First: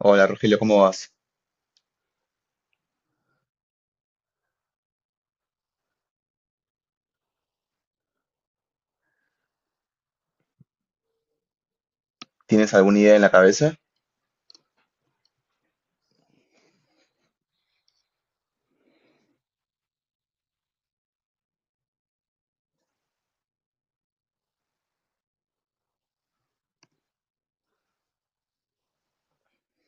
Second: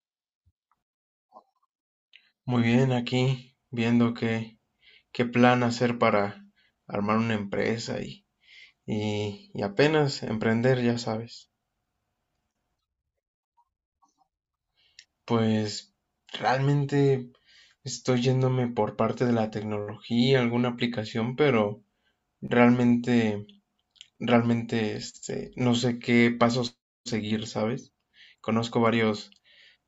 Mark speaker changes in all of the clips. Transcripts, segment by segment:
Speaker 1: Hola Rogelio, ¿cómo vas?
Speaker 2: Muy bien, aquí viendo qué, qué plan hacer para armar una empresa y apenas emprender, ya sabes.
Speaker 1: ¿Tienes alguna idea en la cabeza?
Speaker 2: Pues realmente estoy yéndome por parte de la tecnología, alguna aplicación, pero realmente, realmente este, no sé qué pasos seguir, ¿sabes? Conozco varios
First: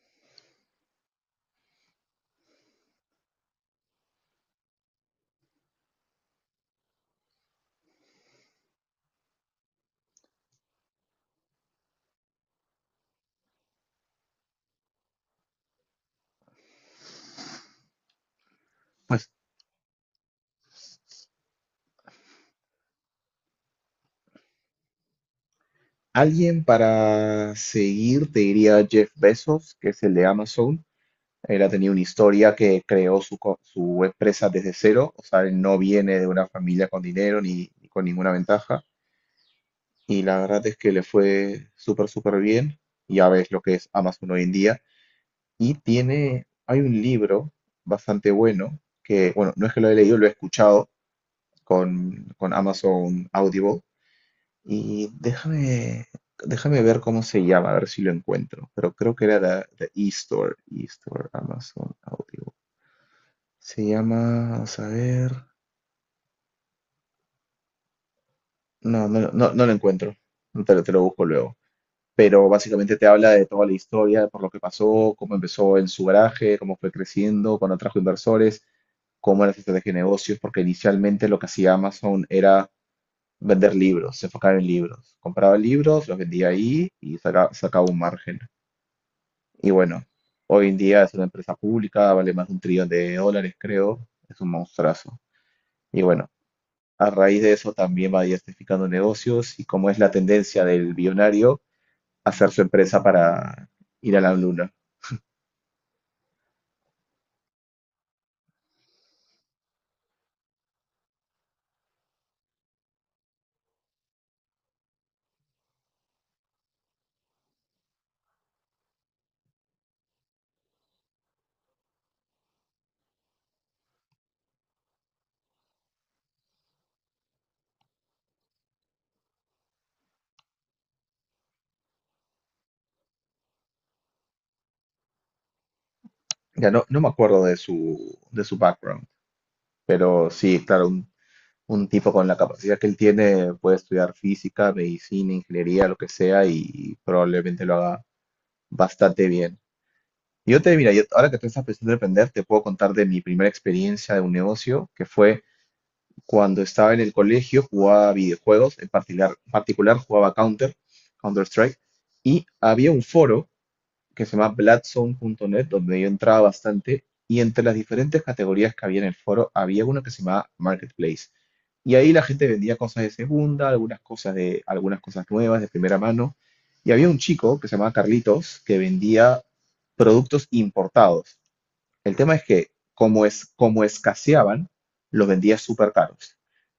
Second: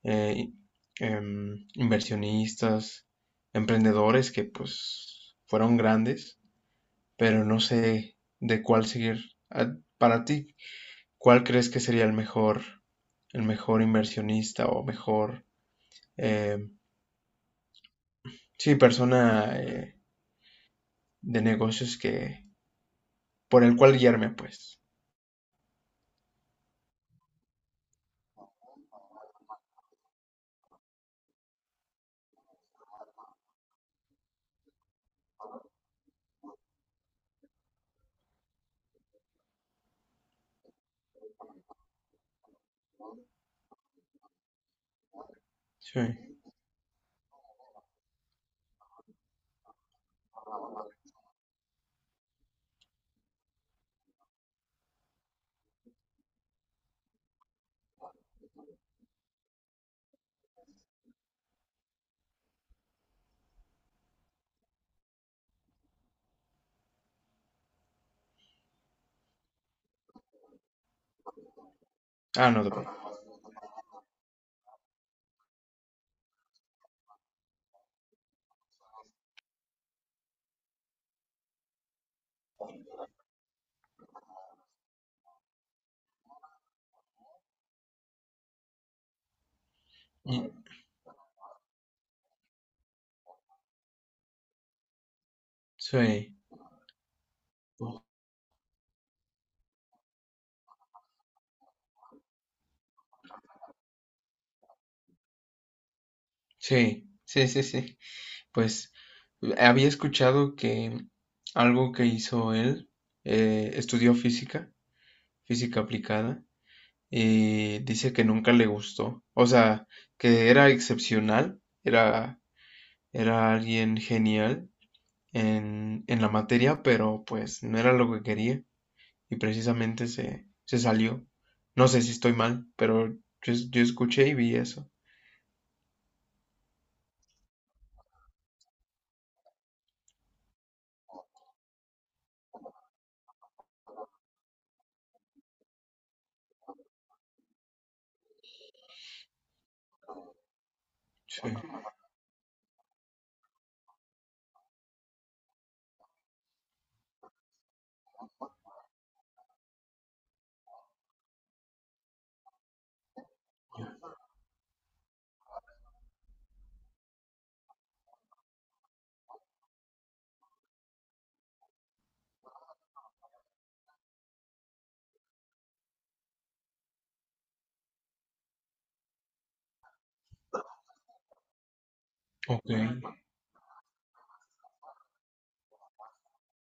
Speaker 2: eh, inversionistas, emprendedores que pues fueron grandes pero no sé de cuál seguir. Ah, para ti, ¿cuál crees que sería el mejor inversionista o mejor, eh, sí, persona
Speaker 1: Pues
Speaker 2: de negocios que, por el cual guiarme, pues?
Speaker 1: alguien para seguir te diría Jeff Bezos, que es el de Amazon. Él ha tenido una historia que creó su empresa desde cero, o sea, él no viene de una familia con dinero ni con ninguna ventaja. Y la verdad es que le fue súper, súper bien. Ya ves lo que es Amazon hoy en día. Y
Speaker 2: Sí.
Speaker 1: tiene, hay un libro bastante bueno, que, bueno, no es que lo he leído, lo he escuchado con Amazon Audible. Y déjame ver cómo se llama, a ver si lo encuentro. Pero creo que era la eStore Amazon Audio. Se llama, vamos a ver. No, no, no lo encuentro. Te lo busco luego. Pero
Speaker 2: Ah, no,
Speaker 1: básicamente te habla de toda la historia, por lo que pasó, cómo empezó en su garaje, cómo fue creciendo, cuando trajo inversores, cómo era su estrategia de negocios, porque inicialmente lo que hacía Amazon era vender libros, se enfocaba en libros. Compraba libros, los vendía ahí y sacaba un margen. Y bueno,
Speaker 2: y-
Speaker 1: hoy en día es una empresa pública, vale más de un trillón de dólares, creo. Es un monstruazo. Y bueno,
Speaker 2: sí,
Speaker 1: a raíz de eso también va diversificando negocios y, como es la tendencia del billonario, hacer su empresa para ir a la luna.
Speaker 2: sí, sí, sí, sí. Pues había escuchado que algo que hizo él, estudió física, física aplicada y dice que nunca le gustó. O sea, que era excepcional, era alguien genial en la materia, pero pues no era lo que quería y precisamente se salió. No sé si estoy mal, pero yo escuché y vi eso.
Speaker 1: Ya no me acuerdo de su background. Pero sí, claro, un tipo con la capacidad que él tiene puede estudiar física, medicina, ingeniería, lo que sea, y probablemente lo haga bastante bien. Mira, ahora que
Speaker 2: Sí,
Speaker 1: tú estás pensando en emprender, te puedo contar de mi primera experiencia de un negocio, que fue cuando estaba en el colegio, jugaba videojuegos, en particular, jugaba Counter-Strike, y había un foro que se llama Bladzone.net, donde yo entraba bastante, y entre las diferentes categorías que había en el foro había una que se llamaba Marketplace. Y ahí la gente vendía cosas de segunda, algunas cosas nuevas de primera mano, y había un chico que se llamaba Carlitos que vendía productos importados. El tema es que
Speaker 2: ok,
Speaker 1: como escaseaban, los vendía súper caros.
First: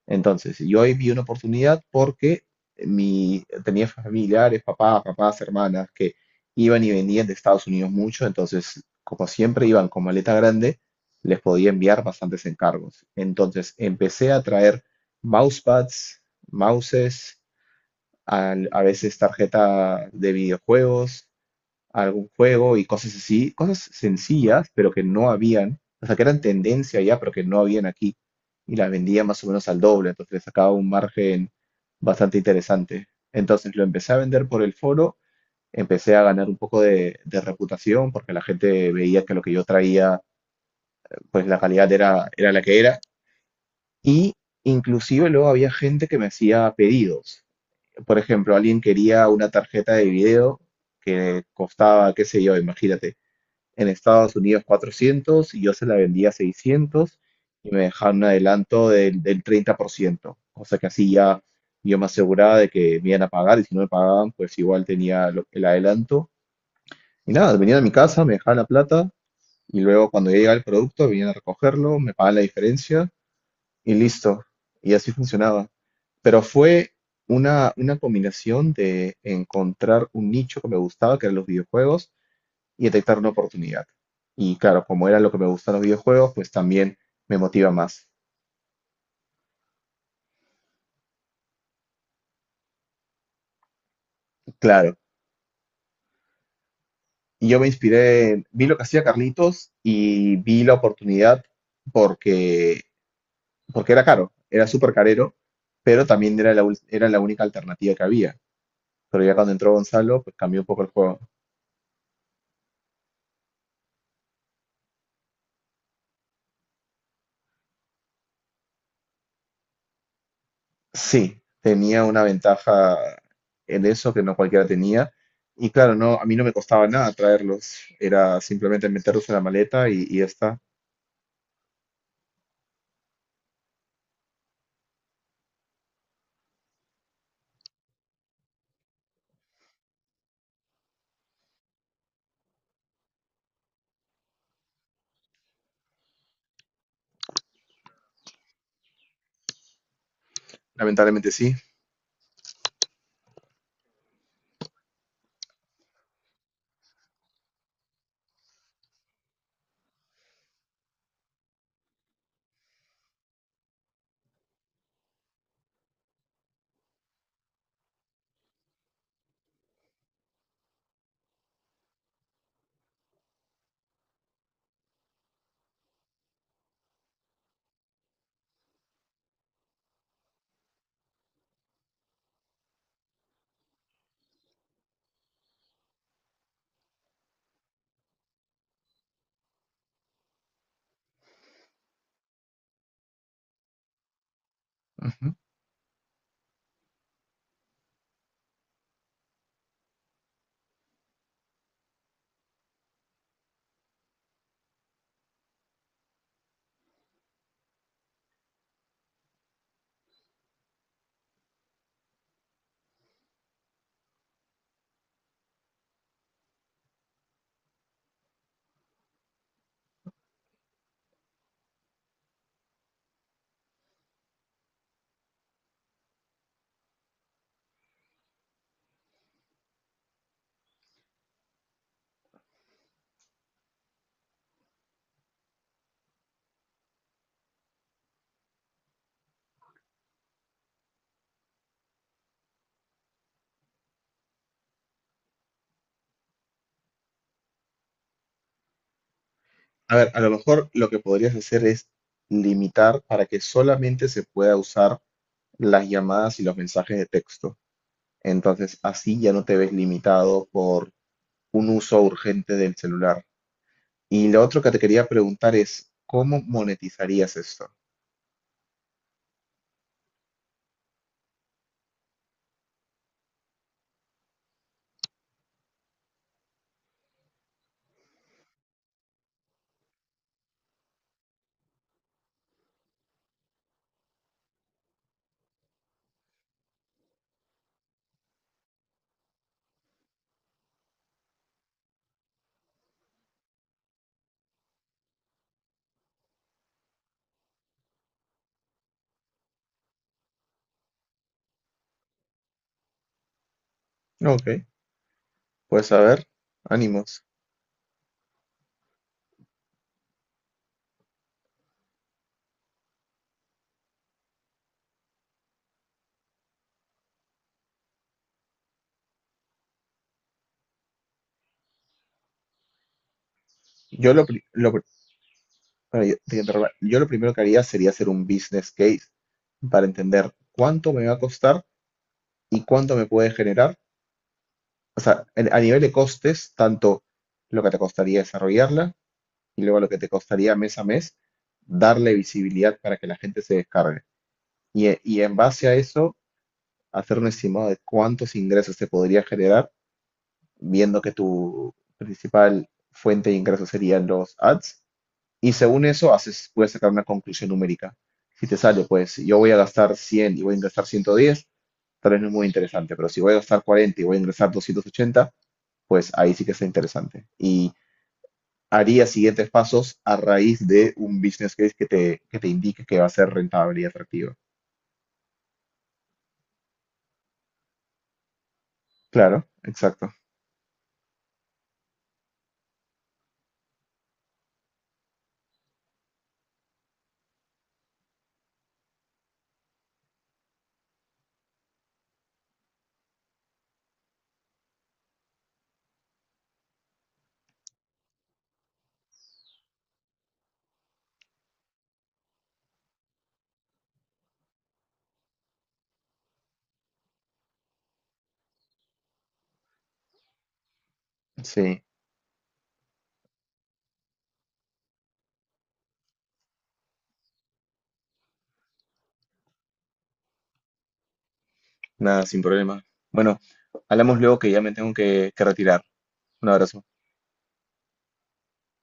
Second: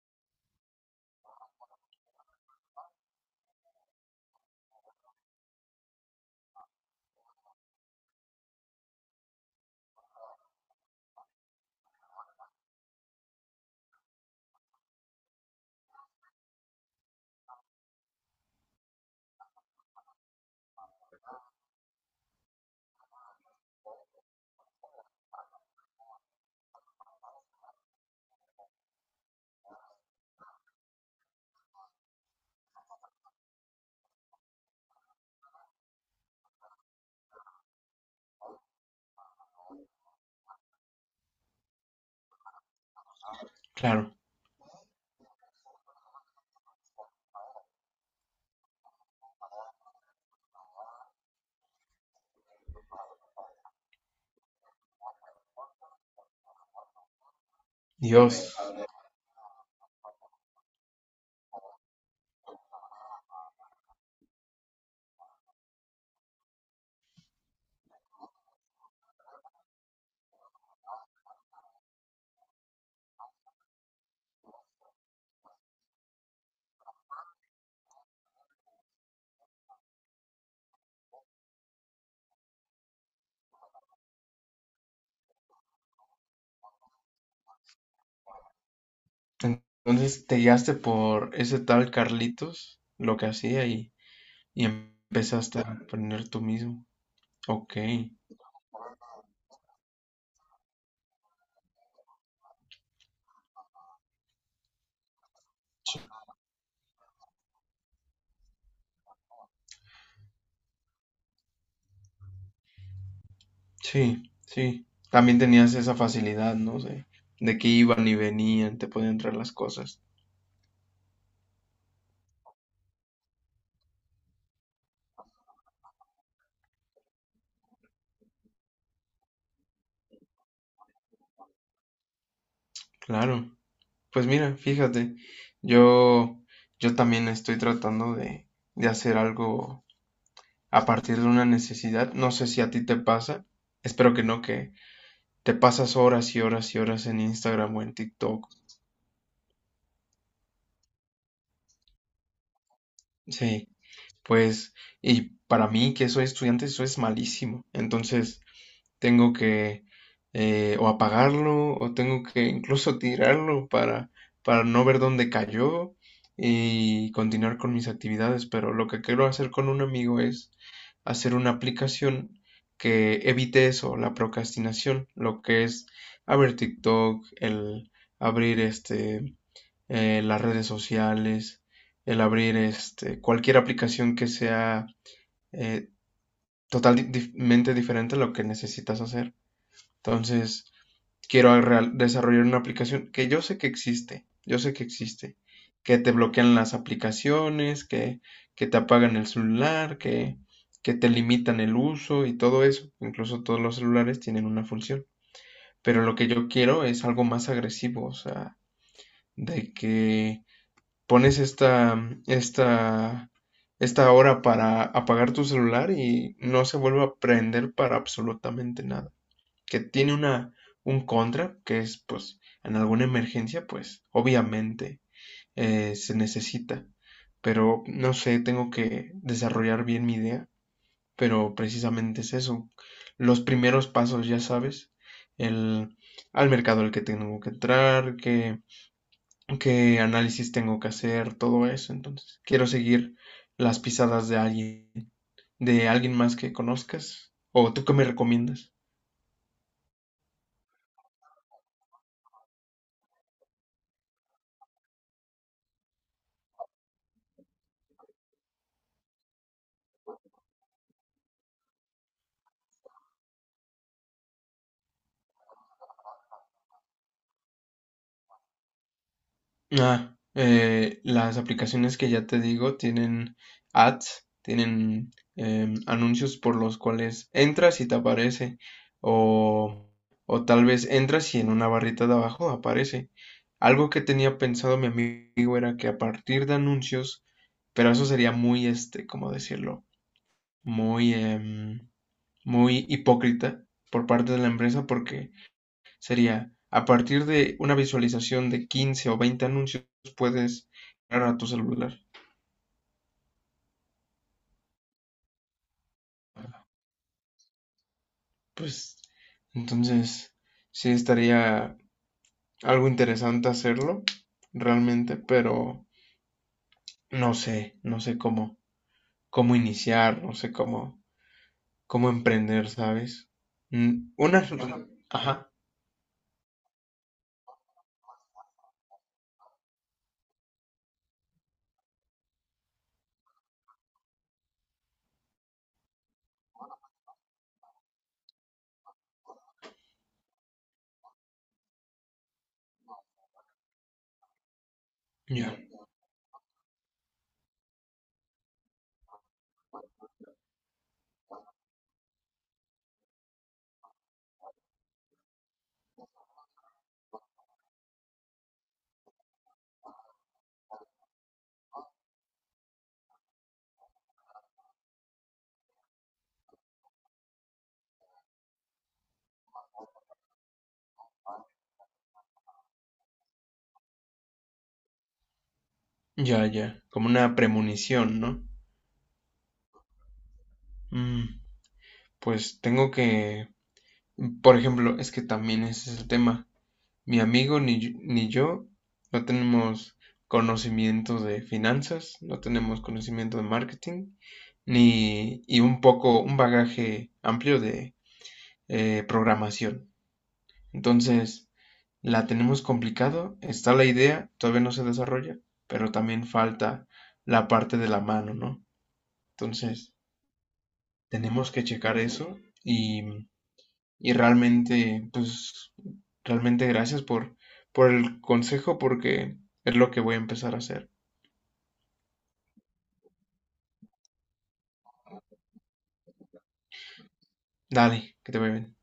Speaker 1: Entonces, yo ahí vi una oportunidad porque tenía familiares, papás, hermanas que iban y venían de Estados Unidos mucho. Entonces, como siempre iban con maleta grande, les podía enviar bastantes encargos. Entonces, empecé a traer mousepads, mouses, a veces tarjeta de videojuegos, algún juego y cosas así, cosas sencillas, pero que no habían, o sea, que eran tendencia ya, pero que no habían aquí, y las vendía más o menos al doble. Entonces le sacaba un margen bastante interesante. Entonces lo empecé a vender por el foro, empecé a ganar un poco de reputación, porque la gente veía que lo que yo traía, pues la calidad era la que era,
Speaker 2: claro.
Speaker 1: y inclusive luego había gente que me hacía pedidos. Por ejemplo, alguien quería una tarjeta de video que costaba, qué sé yo, imagínate en Estados Unidos 400, y yo se la vendía a 600 y me dejaban un
Speaker 2: Dios.
Speaker 1: adelanto del 30%, cosa que así ya yo me aseguraba de que me iban a pagar, y si no me pagaban, pues igual tenía el adelanto. Y nada, venían a mi casa, me dejaban la plata, y luego, cuando ya llegaba el producto, venían a recogerlo, me pagaban la diferencia y listo. Y así funcionaba. Pero fue una combinación de encontrar un nicho que me gustaba, que eran los videojuegos, y detectar una oportunidad. Y claro, como era lo que me gustan los videojuegos, pues también me motiva más.
Speaker 2: Entonces te guiaste por ese tal Carlitos, lo que hacía y
Speaker 1: Claro,
Speaker 2: empezaste a aprender tú mismo.
Speaker 1: y yo me
Speaker 2: Ok.
Speaker 1: inspiré, vi lo que hacía Carlitos y vi la oportunidad porque, porque era caro, era súper carero, pero también era era la única alternativa que había. Pero ya cuando entró Gonzalo, pues cambió un poco el juego.
Speaker 2: Sí, sí. También tenías esa facilidad, ¿no? De que iban y venían, te podían traer las cosas.
Speaker 1: Sí, tenía una ventaja en eso que no cualquiera tenía. Y claro, no, a mí no me costaba nada traerlos, era simplemente meterlos en la maleta y ya está.
Speaker 2: Claro. Pues mira, fíjate, yo, yo también estoy tratando de hacer algo a partir de una necesidad. No sé si a ti te pasa. Espero que no, que te pasas horas y horas y horas en Instagram o en TikTok.
Speaker 1: Lamentablemente sí.
Speaker 2: Sí, pues, y para mí, que soy estudiante, eso es malísimo. Entonces, tengo que o apagarlo o tengo que incluso tirarlo para no ver dónde cayó y continuar con mis actividades. Pero lo que quiero hacer con un amigo es hacer una aplicación que evite eso, la procrastinación, lo que es abrir TikTok, el abrir este, las redes sociales, el abrir este, cualquier aplicación que sea eh, totalmente diferente a lo que necesitas hacer. Entonces, desarrollar una aplicación que yo sé que existe, yo sé que
Speaker 1: Ujú.
Speaker 2: existe, que te bloquean las aplicaciones, que te apagan el celular, que te limitan el uso y todo eso. Incluso todos los celulares tienen una función. Pero lo que yo quiero es algo más agresivo, o sea, de que pones esta hora para apagar tu celular y no se vuelve a prender para absolutamente nada, que tiene una, un contra, que es pues en alguna emergencia, pues obviamente se necesita. Pero no sé, tengo que desarrollar bien mi idea, pero precisamente es eso. Los primeros pasos, ya sabes, el, al mercado al que tengo que entrar, qué, qué análisis tengo que hacer, todo eso. Entonces, quiero seguir las pisadas de alguien más que conozcas. ¿O tú qué me recomiendas?
Speaker 1: A ver, a lo mejor lo que podrías hacer es limitar para que solamente se pueda usar las llamadas y los mensajes de texto. Entonces, así ya no te ves limitado por un uso urgente del celular. Y lo otro que te quería preguntar es, ¿cómo monetizarías esto?
Speaker 2: Ah, las aplicaciones que ya te digo tienen ads, tienen anuncios por los cuales entras y te aparece, o, o tal vez entras y en una barrita de abajo aparece. Algo que tenía pensado mi amigo era que a partir de anuncios, pero eso sería muy, este, ¿cómo decirlo? Muy, muy hipócrita por parte de la empresa porque sería, a partir de una visualización de 15 o 20 anuncios, puedes entrar a tu celular.
Speaker 1: Ok, pues a ver, ánimos.
Speaker 2: Pues, entonces, sí estaría algo interesante hacerlo, realmente, pero no sé, cómo iniciar, no sé cómo, cómo emprender, ¿sabes? Mm,
Speaker 1: Yo
Speaker 2: una,
Speaker 1: lo pri-
Speaker 2: ajá,
Speaker 1: bueno, yo te interrumpo. Yo lo primero que haría sería hacer un business case para entender cuánto me va a costar y cuánto me puede generar. O sea, a nivel de costes, tanto lo que te costaría desarrollarla y luego lo que te costaría mes a mes darle visibilidad para que la gente se descargue. Y en
Speaker 2: ya,
Speaker 1: base a eso, hacer un estimado de cuántos ingresos se podría generar, viendo que tu principal fuente de ingresos serían los ads. Y según eso, haces, puedes sacar una conclusión numérica. Si te sale, pues yo voy a gastar 100 y voy a ingresar 110, tal vez no es muy interesante, pero si voy a gastar 40 y voy a ingresar 280, pues ahí sí que está interesante. Y haría siguientes pasos a raíz de un business case que te indique que va a ser rentable y atractivo.
Speaker 2: ya, ya, como una premonición, ¿no?
Speaker 1: Claro, exacto.
Speaker 2: Mm, pues tengo que, por ejemplo, es que también ese es el tema. Mi amigo ni yo no tenemos conocimiento de finanzas, no tenemos conocimiento de marketing, ni y un poco, un bagaje amplio de programación. Entonces, la tenemos complicado, está la idea, todavía no se desarrolla, pero también falta la parte de la mano, ¿no? Entonces, tenemos que
Speaker 1: Sí,
Speaker 2: checar eso y. Y realmente, pues, realmente gracias por el consejo porque es lo que voy a empezar a hacer.
Speaker 1: nada, sin problema. Bueno, hablamos luego que ya me tengo que retirar. Un abrazo.
Speaker 2: Dale, que te vaya bien.